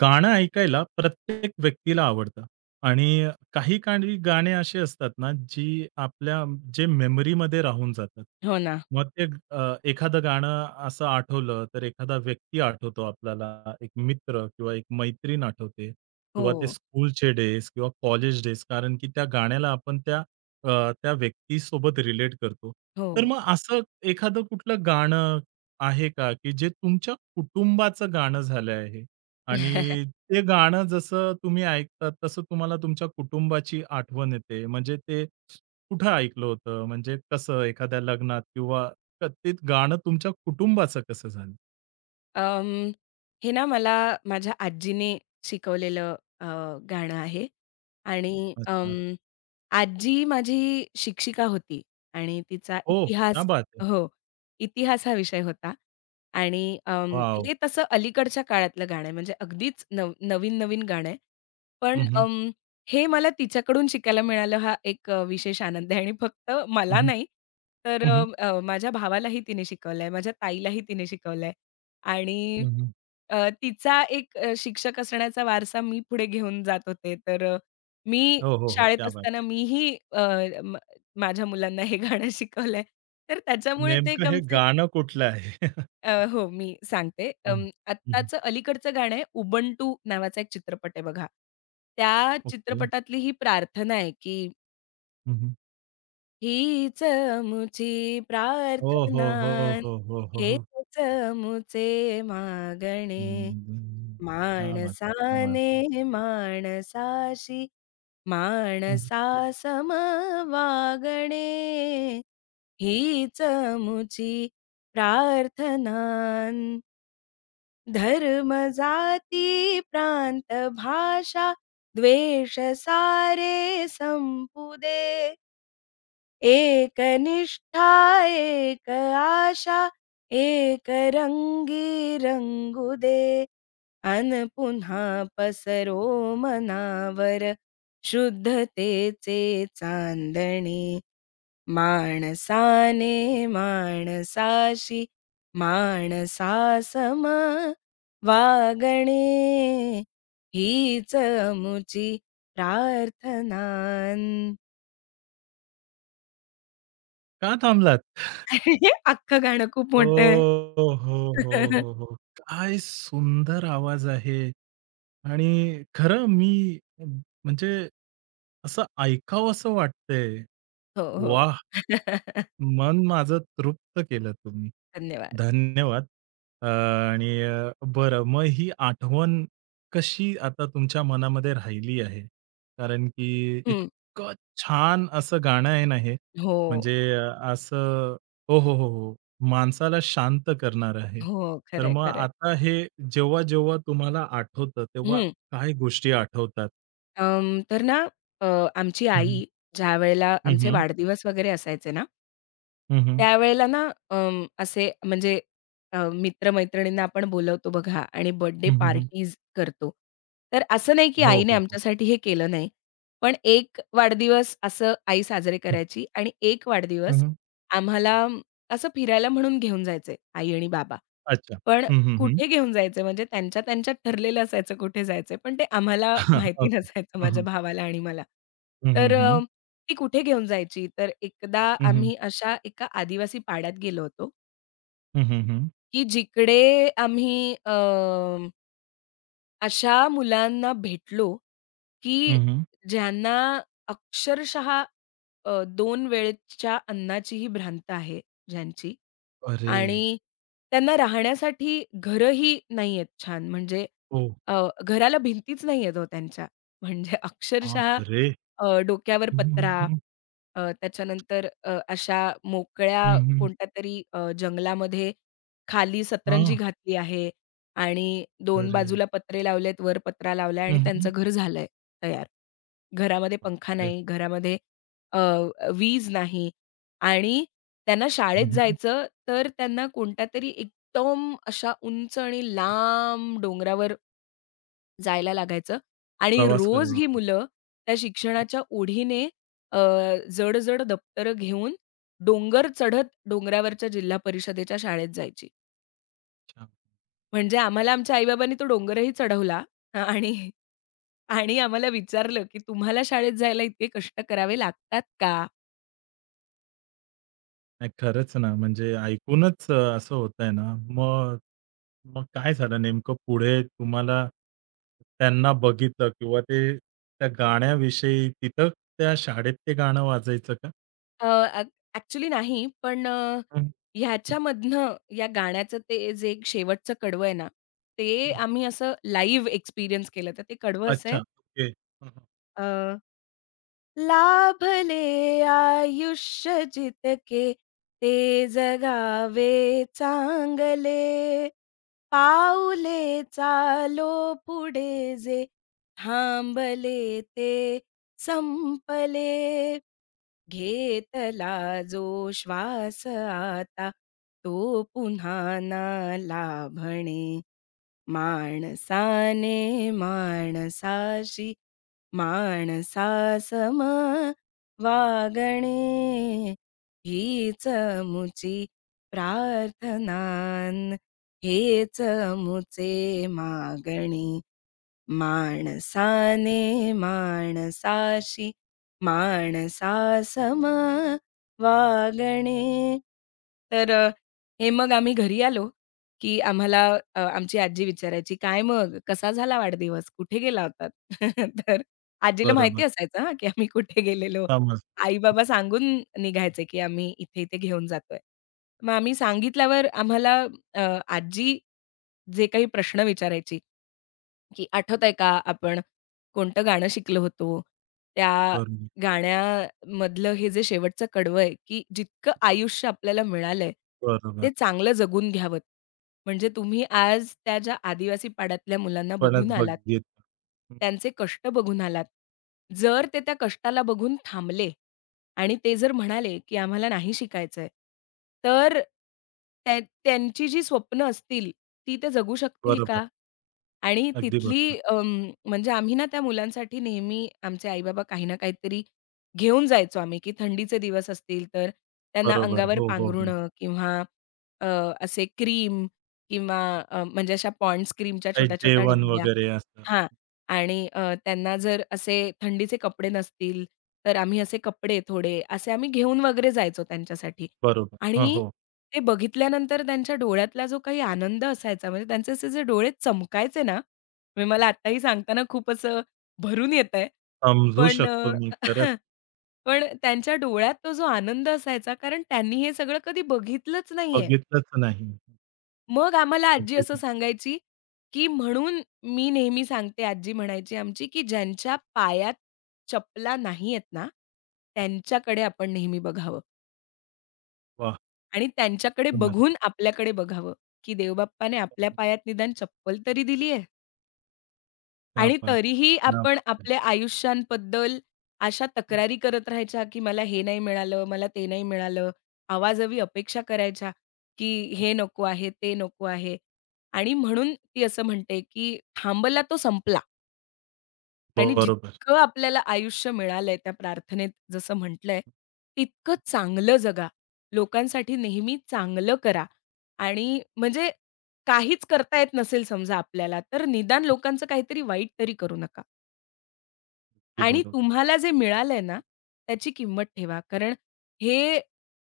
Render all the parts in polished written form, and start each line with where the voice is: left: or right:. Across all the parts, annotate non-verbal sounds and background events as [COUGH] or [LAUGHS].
right: गाणं ऐकायला प्रत्येक व्यक्तीला आवडतं आणि काही काही गाणे असे असतात ना, जी आपल्या जे मेमरीमध्ये राहून जातात.
left: हो ना.
right: मग ते एखादं गाणं असं आठवलं, तर एखादा व्यक्ती आठवतो आपल्याला, एक मित्र किंवा एक मैत्रीण आठवते किंवा ते
left: हो,
right: स्कूलचे डेज किंवा कॉलेज डेज कारण की त्या गाण्याला आपण त्या अ, त्या व्यक्तीसोबत रिलेट करतो. तर
left: हो.
right: मग असं एखादं कुठलं गाणं आहे का, की जे तुमच्या कुटुंबाचं गाणं झालं आहे? आणि
left: [LAUGHS]
right: ते गाणं जसं तुम्ही ऐकतात, तसं तुम्हाला तुमच्या कुटुंबाची आठवण येते. म्हणजे ते कुठं ऐकलं होतं? म्हणजे कसं एखाद्या लग्नात किंवा ते गाणं तुमच्या कुटुंबाचं कसं झालं?
left: अं, हे ना मला माझ्या आजीने शिकवलेलं गाणं आहे आणि
right: अच्छा.
left: आजी माझी शिक्षिका होती आणि तिचा
right: ओह! क्या
left: इतिहास
right: बात है!
left: हो, इतिहास हा विषय होता आणि
right: वॉव!
left: हे तसं अलीकडच्या काळातलं गाणं आहे म्हणजे अगदीच नवीन-नवीन गाणं आहे. पण
right: हं, हं.
left: हे मला तिच्याकडून शिकायला मिळालं हा एक विशेष आनंद आहे आणि फक्त
right: हं,
left: मला
right: हं.
left: नाही तर अ, अ, माझ्या भावालाही तिने शिकवलंय, माझ्या ताईलाही तिने शिकवलंय. आणि तिचा एक शिक्षक असण्याचा वारसा मी पुढे घेऊन जात होते. तर मी
right: हो, हो, हो.
left: शाळेत
right: क्या बात.
left: असताना मीही अ, म माझ्या मुलांना हे गाणं शिकवलंय. तर त्याच्यामुळे
right: नेमकं हे गाणं कुठलं आहे? [LAUGHS]
left: हो, मी सांगते.
right: हं, हं, हं.
left: आत्ताचं अलीकडचं गाणं आहे उबंटू नावाचा एक चित्रपट आहे बघा. त्या
right: ओके.
left: चित्रपटातली ही प्रार्थना आहे, की
right: हं, हं.
left: हीच आमची
right: हो, हो,
left: प्रार्थना,
right: हो, हो, हो, हो, हो.
left: हेच आमुचे मागणे.
right: हम्म. क्या बात है! क्या बात है!
left: माणसाने माणसाशी
right: हं.
left: माणसासम वागणे हीच मुची प्रार्थना. धर्म जाती प्रांत भाषा द्वेष सारे संपुदे एक निष्ठा एक आशा एक रंगी रंगू दे अन् पुन्हा पसरो मनावर शुद्धतेचे चांदणे. माणसाने माणसाशी माणसासम वागणे. हीच अमुची प्रार्थनान्.
right: का थांबलात?
left: [LAUGHS] अख्खं गाणं खूप मोठं आहे.
right: हो, हो, हो,
left: [LAUGHS]
right: हो, हो. काय सुंदर आवाज आहे आणि खरं मी म्हणजे असं ऐकावंसं वाटतंय.
left: हो, हो.
right: वाह!
left: [LAUGHS]
right: मन माझं तृप्त केलं तुम्ही.
left: धन्यवाद.
right: धन्यवाद. आणि बरं मग ही आठवण कशी आता तुमच्या मनामध्ये राहिली आहे? कारण की
left: हं.
right: इतकं छान असं गाणं आहे ना हे.
left: हो.
right: म्हणजे असं हो, हो, हो, हो. माणसाला शांत करणारं आहे.
left: हो.
right: तर
left: खरंय,
right: मग
left: खरंय.
right: आता हे जेव्हा-जेव्हा तुम्हाला आठवतं, तेव्हा
left: हं.
right: काय गोष्टी आठवतात?
left: तर ना अ, आमची
right: हं, हं.
left: आई ज्यावेळेला
right: हं,
left: आमचे
right: हं.
left: वाढदिवस वगैरे असायचे ना
right: हं, हं.
left: त्यावेळेला ना असे म्हणजे मित्र आपण बोलवतो बघा आणि बर्थडे पार्टीज करतो. तर असं नाही की
right: हो,
left: आईने
right: हो, हो.
left: आमच्यासाठी हे केलं नाही. पण एक वाढदिवस असं आई साजरे
right: हं,
left: करायची आणि एक वाढदिवस
right: हं.
left: आम्हाला असं फिरायला म्हणून घेऊन जायचे आई आणि बाबा.
right: अच्छा.
left: पण
right: हं, हं, हं.
left: कुठे घेऊन जायचं म्हणजे त्यांच्या त्यांच्यात ठरलेलं असायचं कुठे जायचंय, पण ते आम्हाला
right: हां,
left: माहिती [LAUGHS]
right: ओके.
left: नसायचं
right: हं,
left: माझ्या
right: हं.
left: भावाला आणि मला.
right: हं, हं,
left: तर
right: हं.
left: ती कुठे घेऊन जायची, तर एकदा
right: हं, हं.
left: आम्ही अशा एका आदिवासी पाड्यात गेलो होतो,
right: हं, हं, हं.
left: की जिकडे आम्ही अशा मुलांना भेटलो, की
right: हं, हं.
left: ज्यांना अक्षरशः 2 वेळेच्या अन्नाचीही भ्रांत आहे ज्यांची.
right: अरे!
left: आणि त्यांना राहण्यासाठी घरंही नाहीयेत छान. म्हणजे
right: ओ.
left: अ, घराला भिंतीच नाहीयेत हो त्यांच्या. म्हणजे [LAUGHS] अक्षरशः
right: बापरे!
left: डोक्यावर
right: हं, हं,
left: पत्रा,
right: हं.
left: त्याच्यानंतर अशा मोकळ्या
right: हं, हं.
left: कोणत्यातरी जंगलामध्ये खाली सतरंजी
right: हां.
left: घातली आहे आणि दोन
right: अरे!
left: बाजूला पत्रे लावलेत, वर पत्रा लावलाय आणि
right: हं, हं.
left: त्यांचं घर झालंय तयार. घरामध्ये पंखा
right: बापरे!
left: नाही, घरामध्ये अ, वीज नाही आणि त्यांना शाळेत
right: हं, हं.
left: जायचं, तर त्यांना कोणत्या तरी एकदम अशा उंच आणि लांब डोंगरावर जायला लागायचं आणि
right: प्रवास
left: रोज
right: करावा
left: ही
right: लागेल.
left: मुलं त्या शिक्षणाच्या ओढीने अ, जड-जड दप्तरं घेऊन डोंगर चढत डोंगरावरच्या जिल्हा परिषदेच्या शाळेत जायची.
right: अच्छा.
left: म्हणजे आम्हाला आमच्या आई तो डोंगरही चढवला आणि आणि आम्हाला विचारलं, की "तुम्हाला शाळेत जायला इतके कष्ट करावे लागतात का?"
right: नाही खरंच ना, म्हणजे ऐकूनच असं होतंय ना. मग मग काय झालं नेमकं पुढे तुम्हाला त्यांना बघितलं किंवा ते त्या गाण्याविषयी तिथं त्या शाळेत ते गाणं वाजायचं का?
left: अ, ॲ ॲक्चुअली नाही. पण
right: हं, हं,
left: ह्याच्यामधनं या गाण्याचं ते जे एक शेवटचं कडवं आहे ना, ते
right: हं.
left: आम्ही असं लाईव्ह एक्सपिरियन्स केलं. तर ते कडवं असं
right: अच्छा.
left: आहे.
right: ओके. हं, हं.
left: अ, लाभले आयुष्य जितके ते जगावे चांगले, पाऊले चालो पुढे जे थांबले ते संपले. घेतला जो श्वास आता तो पुन्हा ना लाभणे माणसाने माणसाशी माणसासम वागणे हीच मुची प्रार्थनान हेच मुचे मागणे माणसाने माणसाशी माणसासम वागणे. तर हे मग आम्ही घरी आलो, की आम्हाला आमची आजी विचारायची, "काय मग कसा झाला वाढदिवस? कुठे गेला होतात?" [LAUGHS] तर आजीला
right: बरोबर.
left: माहिती असायचं हां, की आम्ही कुठे गेलेलो.
right: समज.
left: आई-बाबा सांगून निघायचे, की आम्ही इथे-इथे घेऊन जातोय. मग आम्ही सांगितल्यावर आम्हाला अ, आजी जे काही प्रश्न विचारायची की आठवतंय का आपण कोणतं गाणं शिकलो होतो? त्या
right: बरोबर.
left: गाण्यामधलं हे जे शेवटचं कडवं आहे, की जितकं आयुष्य आपल्याला मिळालंय,
right: बरोबर.
left: ते चांगलं जगून घ्यावं. म्हणजे तुम्ही आज त्या ज्या आदिवासी पाड्यातल्या मुलांना
right: परत
left: बघून आलात,
right: बघित हं.
left: त्यांचे कष्ट बघून आलात. जर ते त्या कष्टाला बघून थांबले आणि ते जर म्हणाले, की आम्हाला नाही शिकायचंय, तर त्या त्यांची जी स्वप्न असतील, ती ते जगू शकतील
right: बरोबर.
left: का? आणि
right: अगदी बरोबर.
left: तिथली म्हणजे आम्ही ना त्या मुलांसाठी नेहमी आमचे आई-बाबा काही ना काहीतरी घेऊन जायचो आम्ही, की थंडीचे दिवस असतील तर त्यांना
right: बरोबर.
left: अंगावर
right: हो, हो, हो.
left: पांघरुणं किंवा अ, असे क्रीम किंवा म्हणजे अशा पॉंड्स क्रीमच्या
right: काही
left: छोट्या-छोट्या
right: जेवण
left: डब्या
right: वगैरे असं.
left: हां. आणि त्यांना जर असे थंडीचे कपडे नसतील, तर आम्ही असे कपडे थोडे असे आम्ही घेऊन वगैरे जायचो त्यांच्यासाठी.
right: बरोबर. हो,
left: आणि
right: हो.
left: ते बघितल्यानंतर त्यांच्या डोळ्यातला जो काही आनंद असायचा, म्हणजे त्यांचे असे जे डोळे चमकायचे ना, म्हणजे मला आत्ताही सांगताना खूप असं भरून येतंय.
right: समजू
left: पण
right: शकतो मी खरंच.
left: [LAUGHS] पण त्यांच्या डोळ्यात तो जो आनंद असायचा, कारण त्यांनी हे सगळं कधी बघितलंच नाहीये.
right: बघितलंच नाही.
left: मग आम्हाला आजी
right: अगदीच.
left: असं सांगायची, की म्हणून मी नेहमी सांगते आजी म्हणायची आमची, की ज्यांच्या पायात चपला नाही आहेत ना, त्यांच्याकडे आपण नेहमी बघावं
right: वाह!
left: आणि त्यांच्याकडे
right: कमाल.
left: बघून आपल्याकडे बघावं, की देवबाप्पाने आपल्या पायात निदान चप्पल तरी दिली आहे.
right: क्या
left: आणि
right: बात!
left: तरीही
right: क्या
left: आपण
right: बात है!
left: आपल्या आयुष्यांबद्दल अशा
right: हं.
left: तक्रारी करत राहायच्या, की मला हे नाही मिळालं, मला ते नाही मिळालं. आवाजावी अपेक्षा करायच्या, की हे नको आहे, ते नको आहे. आणि म्हणून ती असं म्हणते, की "थांबला तो संपला." आणि
right: बरोबर.
left: जितकं आपल्याला आयुष्य मिळालंय त्या प्रार्थनेत जसं म्हटलंय, तितकं चांगलं जगा. लोकांसाठी नेहमी चांगलं करा आणि म्हणजे काहीच करता येत नसेल समजा आपल्याला, तर निदान लोकांचं काहीतरी वाईट तरी करू नका.
right: अगदी
left: आणि
right: बरोबर.
left: तुम्हाला जे मिळालंय ना, त्याची किंमत ठेवा. कारण हे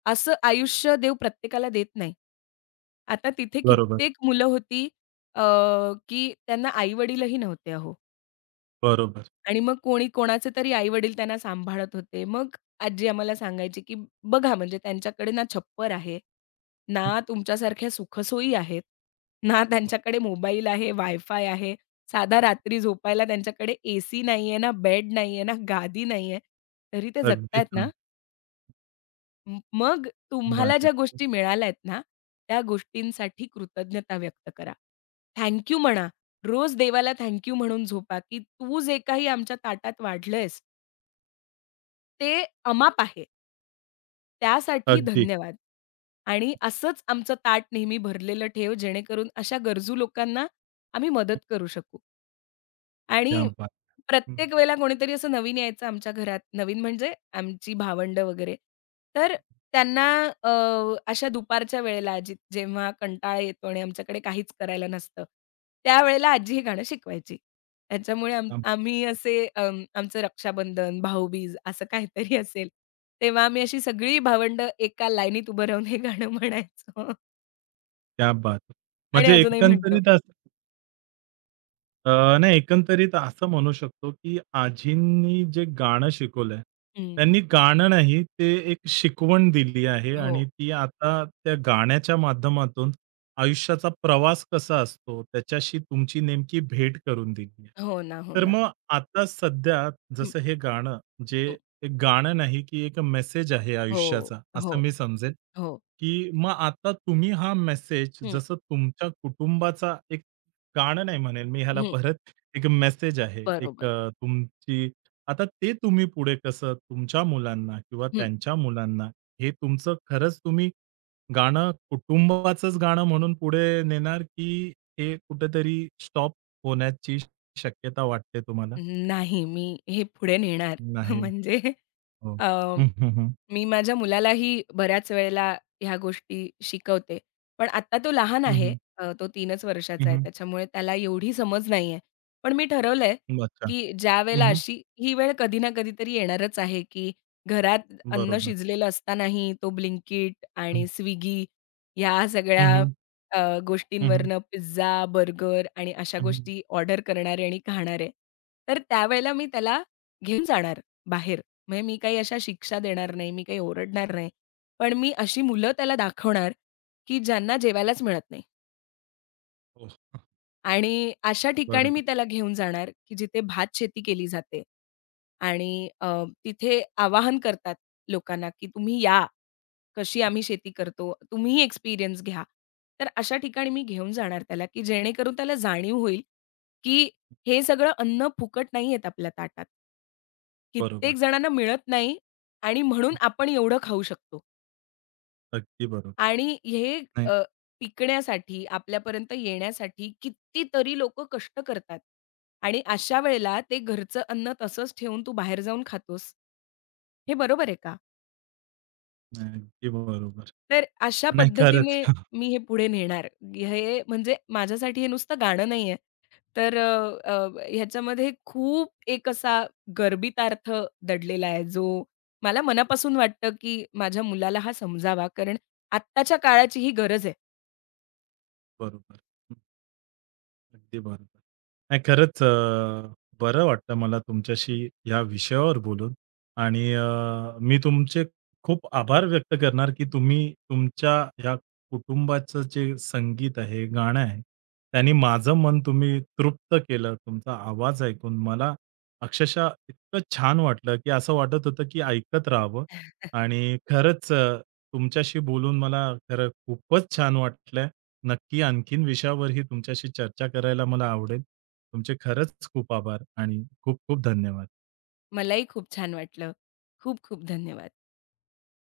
left: असं आयुष्य देव प्रत्येकाला देत नाही. आता तिथे
right: बरोबर.
left: कित्येक मुलं होती अ, की त्यांना आई-वडीलही नव्हते अहो.
right: बरोबर.
left: आणि मग कोणी कोणाचे तरी आई-वडील त्यांना सांभाळत होते. मग आजी आम्हाला सांगायची, की "बघा म्हणजे त्यांच्याकडे ना छप्पर आहे,
right: हं.
left: ना तुमच्यासारख्या सुखसोयी आहेत, ना
right: हो.
left: त्यांच्याकडे मोबाईल आहे, वायफाय आहे. साधा रात्री झोपायला त्यांच्याकडे एसी नाहीये, ना बेड नाहीये, ना गादी नाहीये. तरी ते जगतायत
right: अगदीच ना.
left: ना. मग
right: क्या बात
left: तुम्हाला
right: है!
left: ज्या गोष्टी मिळाल्यात ना, त्या गोष्टींसाठी कृतज्ञता व्यक्त करा. थँक म्हणा. रोज देवाला थँक म्हणून झोपा, की तू जे काही आमच्या ताटात वाढलंयस ते अमाप आहे. त्यासाठी
right: अगदी.
left: धन्यवाद. आणि असंच आमचं ताट नेहमी भरलेलं ठेव, जेणेकरून अशा गरजू लोकांना आम्ही मदत करू शकू.
right: क्या
left: आणि
right: बात! हं.
left: प्रत्येक वेळेला कोणीतरी असं नवीन यायचं आमच्या घरात. नवीन म्हणजे आमची भावंड वगैरे. तर त्यांना अ, अशा दुपारच्या वेळेला जी जेव्हा कंटाळा येतो आणि आमच्याकडे काहीच करायला नसतं, त्यावेळेला आजी हे गाणं शिकवायची. त्याच्यामुळे
right: क्या
left: आम्ही
right: बात है!
left: असे आमचं रक्षाबंधन, भाऊबीज असं काहीतरी असेल, तेव्हा आम्ही अशी सगळी भावंडं एका लाईनीत उभं राहून हे गाणं म्हणायचो
right: क्या बात है!
left: आणि
right: म्हणजे
left: अजूनही म्हणतो.
right: एकंदरीत असं अ, नाही एकंदरीत असं म्हणू शकतो, की आजींनी जे गाणं शिकवलंय,
left: हं.
right: त्यांनी गाणं नाही ते एक शिकवण दिली आहे
left: हो.
right: आणि ती आता त्या गाण्याच्या माध्यमातून आयुष्याचा प्रवास कसा असतो, त्याच्याशी तुमची नेमकी भेट करून दिली आहे.
left: हो ना, हो
right: तर
left: ना.
right: मग आता सध्या
left: हं,
right: जसं हे गाणं जे
left: हं.
right: एक गाणं नाही, की एक मेसेज आहे
left: हो,
right: आयुष्याचा असं
left: हो.
right: मी समजेल,
left: हो.
right: की मग आता तुम्ही हा मेसेज
left: हं,
right: जसं तुमच्या कुटुंबाचा एक गाणं नाही म्हणेल मी ह्याला
left: हं.
right: परत एक मेसेज आहे. एक
left: बरोबर.
right: तुमची आता ते तुम्ही पुढे कसं तुमच्या मुलांना किंवा
left: हं.
right: त्यांच्या मुलांना हे तुमचं खरंच तुम्ही गाणं कुटुंबाचंच गाणं म्हणून पुढे नेणार, की हे कुठेतरी स्टॉप होण्याची शक्यता वाटते तुम्हाला?
left: नाही, मी हे पुढे नेणार. [LAUGHS]
right: नाही.
left: म्हणजे
right: हो.
left: अ,
right: हं, हं, हं.
left: मी माझ्या मुलालाही बऱ्याच वेळेला ह्या गोष्टी शिकवते. पण आता तो लहान
right: हं,
left: आहे.
right: हं.
left: तो 3च
right: हं,
left: वर्षाचा आहे.
right: हं.
left: त्याच्यामुळे त्याला एवढी समज नाहीये. पण मी ठरवलंय,
right: अच्छा.
left: की
right: हं,
left: ज्यावेळेला
right: हं.
left: अशी ही वेळ कधी ना कधीतरी येणारच आहे, की घरात अन्न
right: बरोबर.
left: शिजलेलं असतानाही तो Blinkit आणि
right: हं,
left: Swiggy ह्या सगळ्या
right: हं, हं.
left: अ,
right: हं, हं.
left: गोष्टींवरनं पिझ्झा, बर्गर आणि अशा
right: हं, हं.
left: गोष्टी ऑर्डर करणारे आणि खाणारे. तर त्यावेळेला मी त्याला घेऊन जाणार बाहेर. म्हणजे मी काही अशा शिक्षा देणार नाही, मी काही ओरडणार नाही. पण मी अशी मुलं त्याला दाखवणार, की ज्यांना जेवायलाच मिळत नाही
right: हो.
left: आणि अशा ठिकाणी
right: बरोबर,
left: मी त्याला घेऊन जाणार, की जिथे भातशेती केली जाते आणि तिथे आवाहन करतात लोकांना, की तुम्ही या. कशी आम्ही शेती करतो, तुम्हीही एक्सपिरियन्स घ्या. तर अशा ठिकाणी मी घेऊन जाणार त्याला, की जेणेकरून त्याला जाणीव होईल, की हे सगळं अन्न फुकट नाहीयेत आपल्या ताटात.
right: बरोबर.
left: कित्येक जणांना मिळत नाही आणि म्हणून
right: हं.
left: आपण एवढं खाऊ शकतो
right: अगदी बरोबर.
left: आणि हे
right: नाही,
left: अ, पिकण्यासाठी, आपल्यापर्यंत येण्यासाठी कितीतरी लोकं कष्ट करतात आणि अशा वेळेला ते घरचं अन्न तसंच ठेवून तू बाहेर जाऊन खातोस, हे बरोबर आहे का?
right: नाही. अगदी बरोबर.
left: तर अशा
right: नाही खरंच.
left: पद्धतीने
right: [LAUGHS]
left: मी हे पुढे नेणार. हे म्हणजे माझ्यासाठी हे नुसतं गाणं नाहीये. तर अ, अ, ह्याच्यामध्ये खूप एक असा गर्भितार्थ दडलेला आहे, जो मला मनापासून वाटतं, की माझ्या मुलाला हा समजावा, कारण आत्ताच्या काळाची ही गरज आहे.
right: बरोबर. हं. अगदी बरोबर. नाही खरंच बरं वाटलं मला तुमच्याशी या विषयावर बोलून आणि मी तुमचे खूप आभार व्यक्त करणार, की तुम्ही तुमच्या ह्या कुटुंबाचं जे संगीत आहे, गाणं आहे, त्याने माझं मन तुम्ही तृप्त केलं. तुमचा आवाज ऐकून मला अक्षरशः इतकं छान वाटलं, की असं वाटत होतं, की ऐकत राहावं आणि खरंच तुमच्याशी बोलून मला खरं खूपच छान वाटलं. नक्की आणखीन विषयावरही तुमच्याशी चर्चा करायला मला आवडेल. तुमचे खरंच खूप आभार आणि खूप खूप धन्यवाद.
left: मलाही खूप छान वाटलं. खूप खूप धन्यवाद.